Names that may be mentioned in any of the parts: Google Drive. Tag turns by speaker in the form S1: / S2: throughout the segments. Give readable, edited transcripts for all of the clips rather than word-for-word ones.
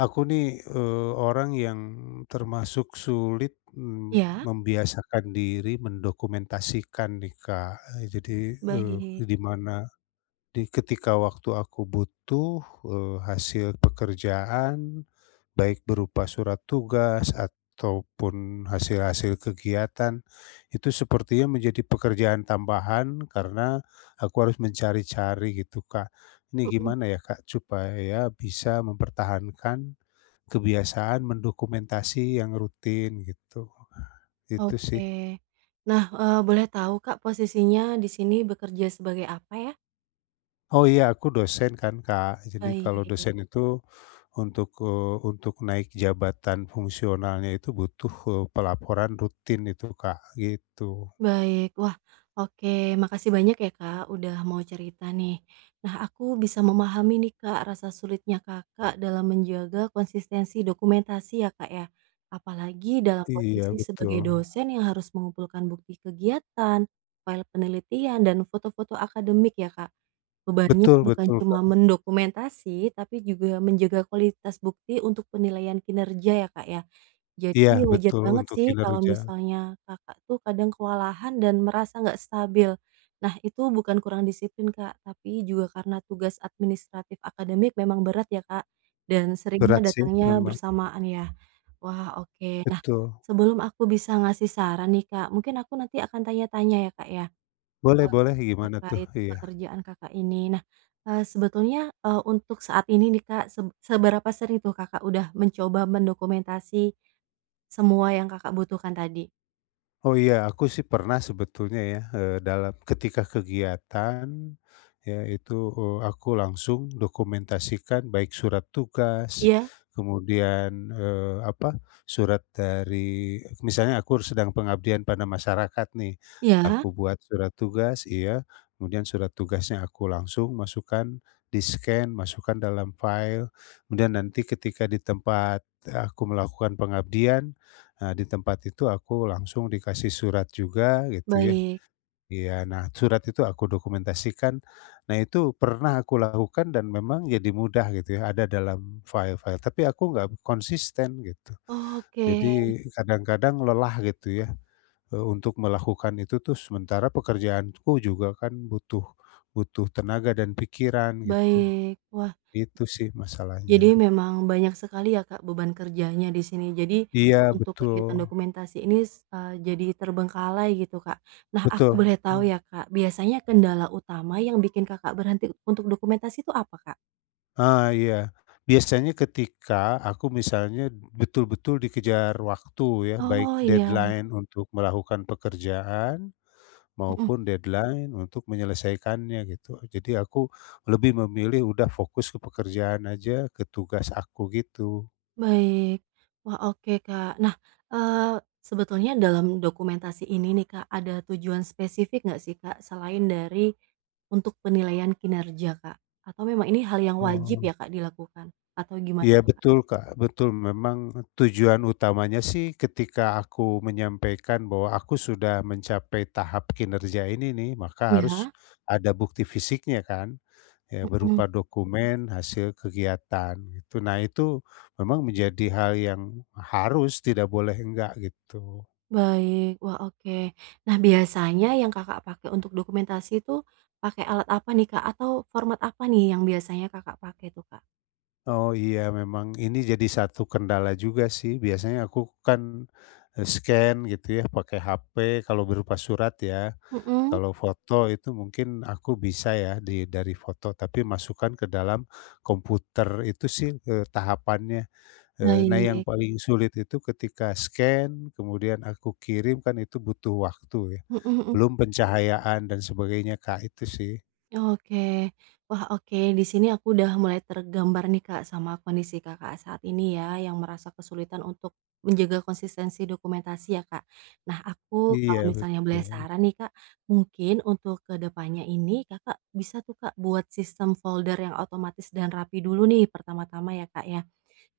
S1: Aku nih, orang yang termasuk sulit,
S2: Iya,
S1: membiasakan diri mendokumentasikan nih, Kak. Jadi,
S2: baik.
S1: di mana di ketika waktu aku butuh, hasil pekerjaan, baik berupa surat tugas ataupun hasil-hasil kegiatan, itu sepertinya menjadi pekerjaan tambahan karena aku harus mencari-cari gitu, Kak. Ini
S2: Mhm.
S1: gimana ya, Kak, supaya bisa mempertahankan kebiasaan mendokumentasi yang rutin gitu, itu
S2: Oke.
S1: sih.
S2: Nah, boleh tahu Kak posisinya di sini bekerja sebagai apa ya?
S1: Oh, iya, aku dosen kan, Kak, jadi kalau
S2: Baik.
S1: dosen itu untuk naik jabatan fungsionalnya itu butuh, pelaporan rutin itu, Kak, gitu.
S2: Baik. Wah, oke. Makasih banyak ya, Kak, udah mau cerita nih. Nah, aku bisa memahami nih, Kak, rasa sulitnya Kakak dalam menjaga konsistensi dokumentasi ya, Kak, ya. Apalagi dalam
S1: Iya,
S2: posisi
S1: betul.
S2: sebagai dosen yang harus mengumpulkan bukti kegiatan, file penelitian, dan foto-foto akademik ya, Kak. Bebannya
S1: Betul
S2: bukan
S1: betul,
S2: cuma
S1: Kak,
S2: mendokumentasi, tapi juga menjaga kualitas bukti untuk penilaian kinerja ya, Kak, ya. Jadi
S1: iya
S2: wajar
S1: betul
S2: banget
S1: untuk
S2: sih kalau
S1: kinerja.
S2: misalnya Kakak tuh kadang kewalahan dan merasa nggak stabil. Nah, itu bukan kurang disiplin Kak, tapi juga karena tugas administratif akademik memang berat ya Kak, dan seringnya
S1: Berat sih
S2: datangnya
S1: memang,
S2: bersamaan ya. Wah, oke. Nah,
S1: betul.
S2: sebelum aku bisa ngasih saran nih Kak, mungkin aku nanti akan tanya-tanya ya Kak ya,
S1: Boleh
S2: eee,
S1: boleh, gimana tuh?
S2: terkait
S1: Iya.
S2: pekerjaan Kakak ini. Nah, sebetulnya, untuk saat ini nih Kak, seberapa sering tuh Kakak udah mencoba mendokumentasi semua yang Kakak butuhkan tadi?
S1: Oh, iya, aku sih pernah sebetulnya ya, dalam ketika kegiatan, ya itu, aku langsung dokumentasikan baik surat tugas,
S2: Iya?
S1: kemudian, apa, surat dari misalnya aku sedang pengabdian pada masyarakat nih,
S2: Iya?
S1: aku buat surat tugas, iya, kemudian surat tugasnya aku langsung masukkan, di-scan, masukkan dalam file, kemudian nanti ketika di tempat aku melakukan pengabdian, nah, di tempat itu aku langsung dikasih surat juga gitu ya.
S2: Baik.
S1: Iya, nah surat itu aku dokumentasikan. Nah, itu pernah aku lakukan dan memang jadi mudah gitu ya, ada dalam file-file, tapi aku nggak konsisten gitu.
S2: Oke,
S1: Jadi kadang-kadang lelah gitu ya, untuk melakukan itu tuh sementara pekerjaanku juga kan butuh butuh tenaga dan pikiran gitu.
S2: baik. Wah,
S1: Itu sih
S2: jadi
S1: masalahnya.
S2: memang banyak sekali ya, Kak, beban kerjanya di sini. Jadi
S1: Iya
S2: untuk kegiatan
S1: betul,
S2: dokumentasi ini jadi terbengkalai gitu, Kak. Nah, aku
S1: betul.
S2: boleh tahu ya, Kak, biasanya kendala utama yang bikin Kakak berhenti untuk dokumentasi itu apa, Kak?
S1: Ah, iya. Biasanya ketika aku misalnya betul-betul dikejar waktu ya, baik
S2: Oh, iya.
S1: deadline untuk melakukan pekerjaan
S2: Mhm.
S1: maupun deadline untuk menyelesaikannya gitu. Jadi aku lebih memilih udah fokus ke pekerjaan aja, ke tugas aku gitu.
S2: Baik. Wah, oke, Kak. Nah, eee, sebetulnya dalam dokumentasi ini nih, Kak, ada tujuan spesifik nggak sih, Kak, selain dari untuk penilaian kinerja, Kak? Atau memang ini hal yang wajib
S1: Oh.
S2: ya, Kak, dilakukan? Atau gimana
S1: Iya
S2: tuh, Kak?
S1: betul, Kak, betul memang tujuan utamanya sih ketika aku menyampaikan bahwa aku sudah mencapai tahap kinerja ini nih, maka harus
S2: Ya.
S1: ada bukti fisiknya kan. Ya
S2: Mhm.
S1: berupa dokumen hasil kegiatan gitu. Nah, itu memang menjadi hal yang harus, tidak boleh enggak gitu.
S2: Baik. Wah, oke. Nah, biasanya yang Kakak pakai untuk dokumentasi itu pakai alat apa nih, Kak? Atau format apa nih yang biasanya Kakak pakai tuh, Kak?
S1: Oh, iya, memang ini jadi satu kendala juga sih, biasanya aku kan, scan gitu ya pakai HP kalau berupa surat ya,
S2: Mhm.
S1: kalau foto itu mungkin aku bisa ya dari foto tapi masukkan ke dalam komputer itu sih, tahapannya. Nah, yang
S2: Baik.
S1: paling sulit itu ketika scan, kemudian aku kirim kan itu butuh waktu ya,
S2: Mhm mhm.
S1: belum pencahayaan dan sebagainya, Kak, itu sih.
S2: Oke. Wah, oke, di sini aku udah mulai tergambar nih, Kak, sama kondisi Kakak saat ini ya, yang merasa kesulitan untuk menjaga konsistensi dokumentasi ya, Kak. Nah, aku kalau
S1: Iya,
S2: misalnya boleh
S1: betul.
S2: saran nih, Kak, mungkin untuk kedepannya ini Kakak bisa tuh, Kak, buat sistem folder yang otomatis dan rapi dulu nih pertama-tama ya, Kak, ya.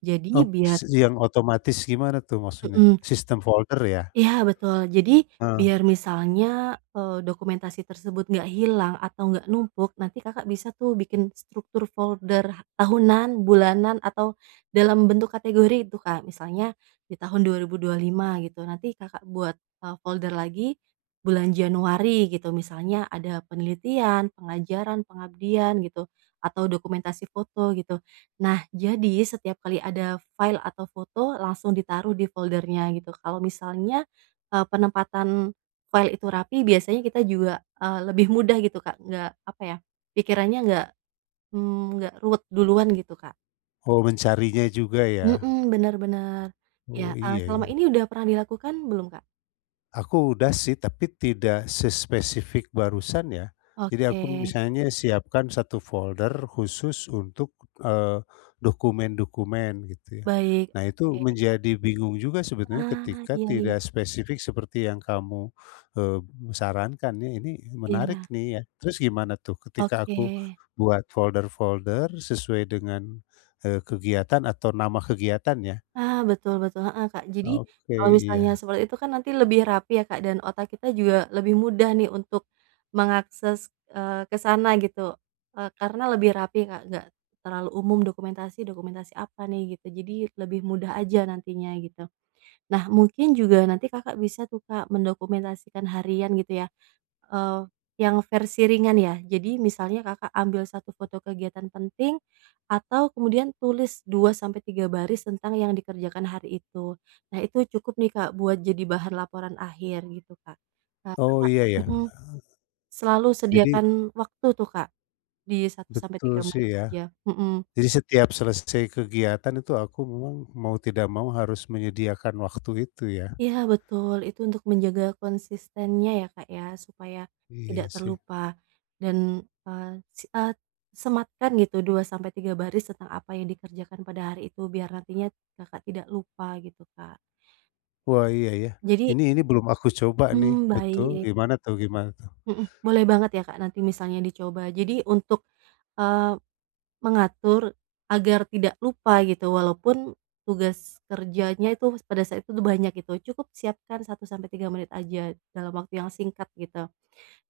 S2: Jadi
S1: Oh,
S2: biar.
S1: yang otomatis gimana tuh maksudnya?
S2: Mhm.
S1: Sistem folder ya?
S2: Iya, betul. Jadi
S1: Heeh.
S2: biar misalnya, dokumentasi tersebut nggak hilang atau nggak numpuk, nanti Kakak bisa tuh bikin struktur folder tahunan, bulanan, atau dalam bentuk kategori itu, Kak. Misalnya di tahun 2025 gitu, nanti Kakak buat, folder lagi bulan Januari gitu, misalnya ada penelitian, pengajaran, pengabdian gitu, atau dokumentasi foto gitu. Nah, jadi setiap kali ada file atau foto langsung ditaruh di foldernya gitu. Kalau misalnya penempatan koil itu rapi biasanya kita juga, lebih mudah gitu Kak, nggak apa ya, pikirannya nggak, mmm, nggak ruwet duluan gitu Kak.
S1: Oh, mencarinya juga ya?
S2: Mhm, bener bener. Ya,
S1: Oh, iya
S2: selama
S1: ya.
S2: ini udah pernah dilakukan belum Kak?
S1: Aku udah sih, tapi tidak sespesifik barusan ya. Jadi
S2: Oke,
S1: aku misalnya siapkan satu folder khusus untuk, eee, dokumen-dokumen gitu ya.
S2: baik,
S1: Nah, itu
S2: oke.
S1: menjadi bingung juga sebetulnya
S2: Ah,
S1: ketika
S2: iya iya
S1: tidak spesifik seperti yang kamu, eee, sarankan ya, ini menarik
S2: iya,
S1: nih ya. Terus gimana tuh ketika
S2: oke.
S1: aku buat folder-folder sesuai dengan, kegiatan atau nama kegiatan ya?
S2: Ah, betul betul, heeh, Kak. Jadi,
S1: Oke,
S2: kalau
S1: iya.
S2: misalnya seperti itu kan nanti lebih rapi ya, Kak, dan otak kita juga lebih mudah nih untuk mengakses, ke sana gitu, karena lebih rapi, Kak, nggak terlalu umum dokumentasi dokumentasi apa nih gitu, jadi lebih mudah aja nantinya gitu. Nah, mungkin juga nanti Kakak bisa tuh, Kak, mendokumentasikan harian gitu ya, Eee, yang versi ringan ya? Jadi misalnya Kakak ambil satu foto kegiatan penting, atau kemudian tulis 2 sampai 3 baris tentang yang dikerjakan hari itu. Nah, itu cukup nih Kak buat jadi bahan laporan akhir gitu Kak. Nah,
S1: Oh,
S2: Kakak,
S1: iya ya.
S2: mhm, selalu
S1: Jadi
S2: sediakan waktu tuh Kak, di satu sampai
S1: betul
S2: tiga
S1: sih
S2: menit
S1: ya.
S2: aja. Mhm.
S1: Jadi setiap selesai kegiatan itu aku memang mau tidak mau harus menyediakan waktu itu ya.
S2: Iya betul, itu untuk menjaga konsistennya ya Kak ya, supaya tidak
S1: Iya sih.
S2: terlupa dan, eee, si eee, sematkan gitu 2 sampai 3 baris tentang apa yang dikerjakan pada hari itu biar nantinya Kakak tidak lupa gitu Kak.
S1: Wah, iya ya.
S2: Jadi,
S1: Ini belum aku coba nih, betul.
S2: baik,
S1: Gimana tuh, gimana tuh?
S2: mhm, boleh banget ya Kak nanti misalnya dicoba. Jadi untuk, eee, mengatur agar tidak lupa gitu walaupun tugas kerjanya itu pada saat itu tuh banyak gitu, cukup siapkan 1 sampai 3 menit aja dalam waktu yang singkat gitu.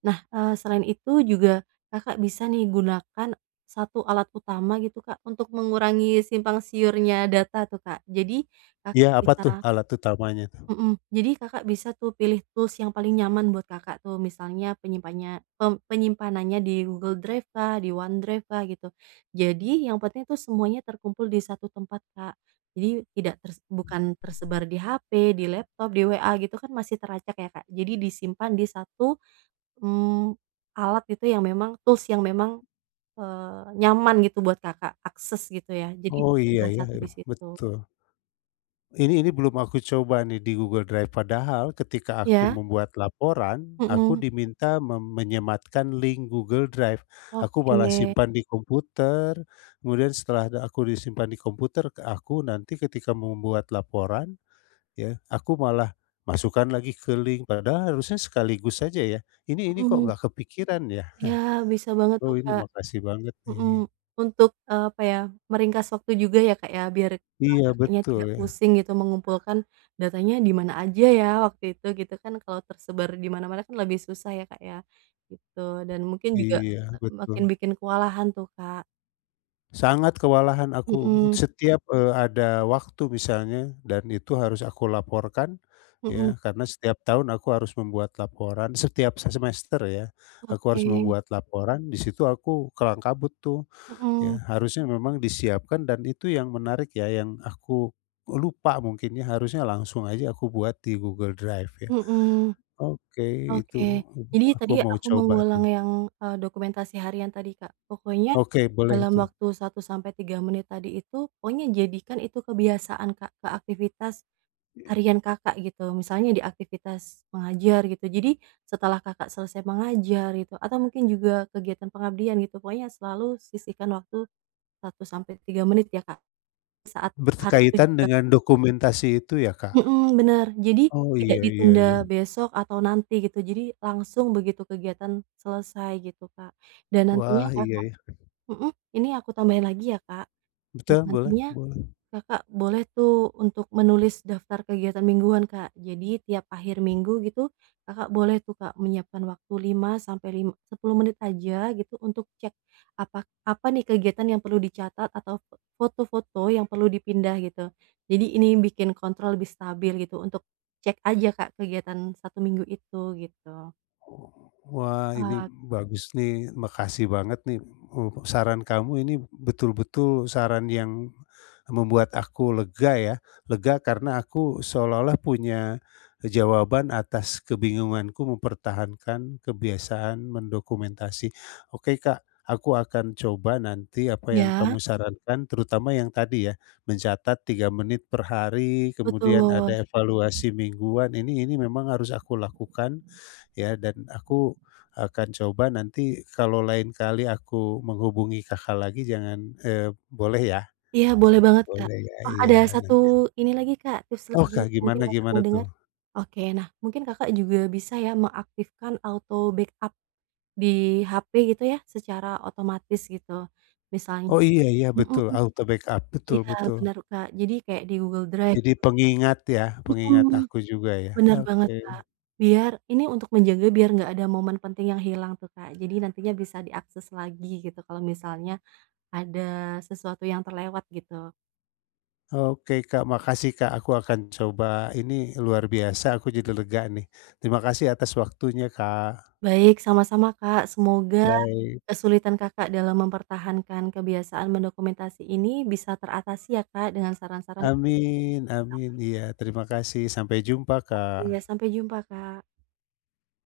S2: Nah, selain itu juga Kakak bisa nih gunakan satu alat utama gitu, Kak, untuk mengurangi simpang siurnya data tuh, Kak.
S1: Iya,
S2: Kakak
S1: apa
S2: bisa
S1: tuh alat utamanya tuh?
S2: mhm, jadi Kakak bisa tuh pilih tools yang paling nyaman buat Kakak tuh, misalnya penyimpannya pem penyimpanannya di Google Drive kah, di OneDrive kah, gitu. Jadi yang penting tuh semuanya terkumpul di satu tempat, Kak. Jadi tidak ters bukan tersebar di HP, di laptop, di WA gitu kan masih teracak ya, Kak. Jadi disimpan di satu Mmm, alat itu yang memang tools yang memang, nyaman gitu buat Kakak akses gitu ya, jadi
S1: Oh, iya
S2: dijadikan
S1: ya,
S2: satu
S1: iya,
S2: di situ.
S1: betul. Ini belum aku coba nih di Google Drive, padahal ketika aku
S2: Iya?
S1: membuat laporan, aku
S2: Mhm.
S1: diminta menyematkan link Google Drive. Aku malah
S2: Oke.
S1: simpan di komputer, kemudian setelah aku disimpan di komputer, aku nanti ketika membuat laporan ya, aku malah masukkan lagi ke link, padahal harusnya sekaligus saja ya. Ini kok
S2: Mhm.
S1: nggak kepikiran ya?
S2: Iya, bisa banget tuh
S1: Oh, ini
S2: Kak.
S1: makasih banget
S2: mhm,
S1: nih.
S2: untuk, apa ya, meringkas waktu juga ya Kak ya, biar,
S1: Iya
S2: Kakaknya
S1: betul
S2: tidak
S1: ya,
S2: pusing gitu mengumpulkan datanya di mana aja ya waktu itu gitu kan, kalau tersebar di mana-mana kan lebih susah ya Kak ya, gitu dan mungkin juga,
S1: iya betul.
S2: makin bikin kewalahan tuh Kak.
S1: Sangat kewalahan aku
S2: Mhm
S1: setiap, ada waktu misalnya dan itu harus aku laporkan
S2: mhm.
S1: ya, karena setiap tahun aku harus membuat laporan setiap semester ya, aku harus
S2: Oke.
S1: membuat laporan di situ, aku kelang kabut tuh
S2: Mhm
S1: ya, harusnya memang disiapkan dan itu yang menarik ya, yang aku lupa mungkin ya, harusnya langsung aja aku buat di Google Drive ya.
S2: mhm.
S1: Oke, itu
S2: Oke. Jadi
S1: aku
S2: tadi
S1: mau
S2: aku
S1: coba tuh.
S2: mengulang yang, dokumentasi harian tadi, Kak. Pokoknya
S1: Oke, boleh
S2: dalam
S1: itu.
S2: waktu 1 sampai 3 menit tadi itu, pokoknya jadikan itu kebiasaan, Kak, ke aktivitas harian Kakak gitu, misalnya di aktivitas mengajar gitu. Jadi setelah Kakak selesai mengajar gitu, atau mungkin juga kegiatan pengabdian gitu, pokoknya selalu sisihkan waktu 1 sampai 3 menit ya, Kak, hari itu
S1: Berkaitan
S2: juga.
S1: dengan dokumentasi itu ya, Kak?
S2: Mhm, bener. Jadi
S1: Oh,
S2: tidak
S1: iya iya
S2: ditunda
S1: iya.
S2: besok atau nanti gitu, jadi langsung begitu kegiatan selesai gitu, Kak. Dan nantinya
S1: Wah, iya
S2: Kakak,
S1: iya.
S2: mhm, ini aku tambahin lagi ya, Kak, dan
S1: Betul, boleh
S2: nantinya
S1: boleh.
S2: Kakak boleh tuh untuk menulis daftar kegiatan mingguan, Kak. Jadi tiap akhir minggu gitu, Kakak boleh tuh, Kak, menyiapkan waktu 5 sampai sepuluh menit aja gitu untuk cek apa apa nih kegiatan yang perlu dicatat atau foto-foto yang perlu dipindah gitu. Jadi ini bikin kontrol lebih stabil gitu untuk cek aja, Kak, kegiatan satu minggu itu gitu.
S1: Wah, ini
S2: Eee,
S1: bagus nih, makasih banget nih, saran kamu ini betul-betul saran yang membuat aku lega ya, lega karena aku seolah-olah punya jawaban atas kebingunganku mempertahankan kebiasaan mendokumentasi. Oke, Kak, aku akan coba nanti apa yang
S2: iya,
S1: kamu sarankan, terutama yang tadi ya, mencatat 3 menit per hari, kemudian
S2: betul.
S1: ada evaluasi mingguan, ini memang harus aku lakukan ya, dan aku akan coba nanti kalau lain kali aku menghubungi Kakak lagi, jangan, eee, boleh ya?
S2: Iya, boleh banget, Kak.
S1: Boleh ya?
S2: Oh, ada
S1: Iya,
S2: satu
S1: nanti.
S2: ini lagi, Kak, tips
S1: Oh,
S2: lagi,
S1: Kak,
S2: mungkin
S1: gimana
S2: Kakak
S1: gimana
S2: mau dengar?
S1: tuh?
S2: Oke, nah, mungkin Kakak juga bisa ya mengaktifkan auto backup di HP gitu ya, secara otomatis gitu. Misalnya.
S1: Oh, iya iya
S2: Mhm.
S1: betul, auto backup, betul
S2: Iya,
S1: betul.
S2: bener, Kak. Jadi kayak di Google Drive.
S1: Jadi pengingat ya, pengingat
S2: Mhm.
S1: aku juga ya?
S2: Bener banget, Kak.
S1: Oke.
S2: Biar ini untuk menjaga biar nggak ada momen penting yang hilang tuh, Kak. Jadi nantinya bisa diakses lagi gitu kalau misalnya ada sesuatu yang terlewat gitu.
S1: Oke, Kak, makasih Kak, aku akan coba ini. Luar biasa, aku jadi lega nih. Terima kasih atas waktunya, Kak.
S2: Baik, sama-sama, Kak. Semoga
S1: Baik.
S2: kesulitan Kakak dalam mempertahankan kebiasaan mendokumentasi ini bisa teratasi ya Kak dengan saran-saran yang
S1: Amin
S2: tadi Kakak
S1: amin, iya terima kasih, sampai jumpa, Kak.
S2: pakai. Sampai jumpa Kak.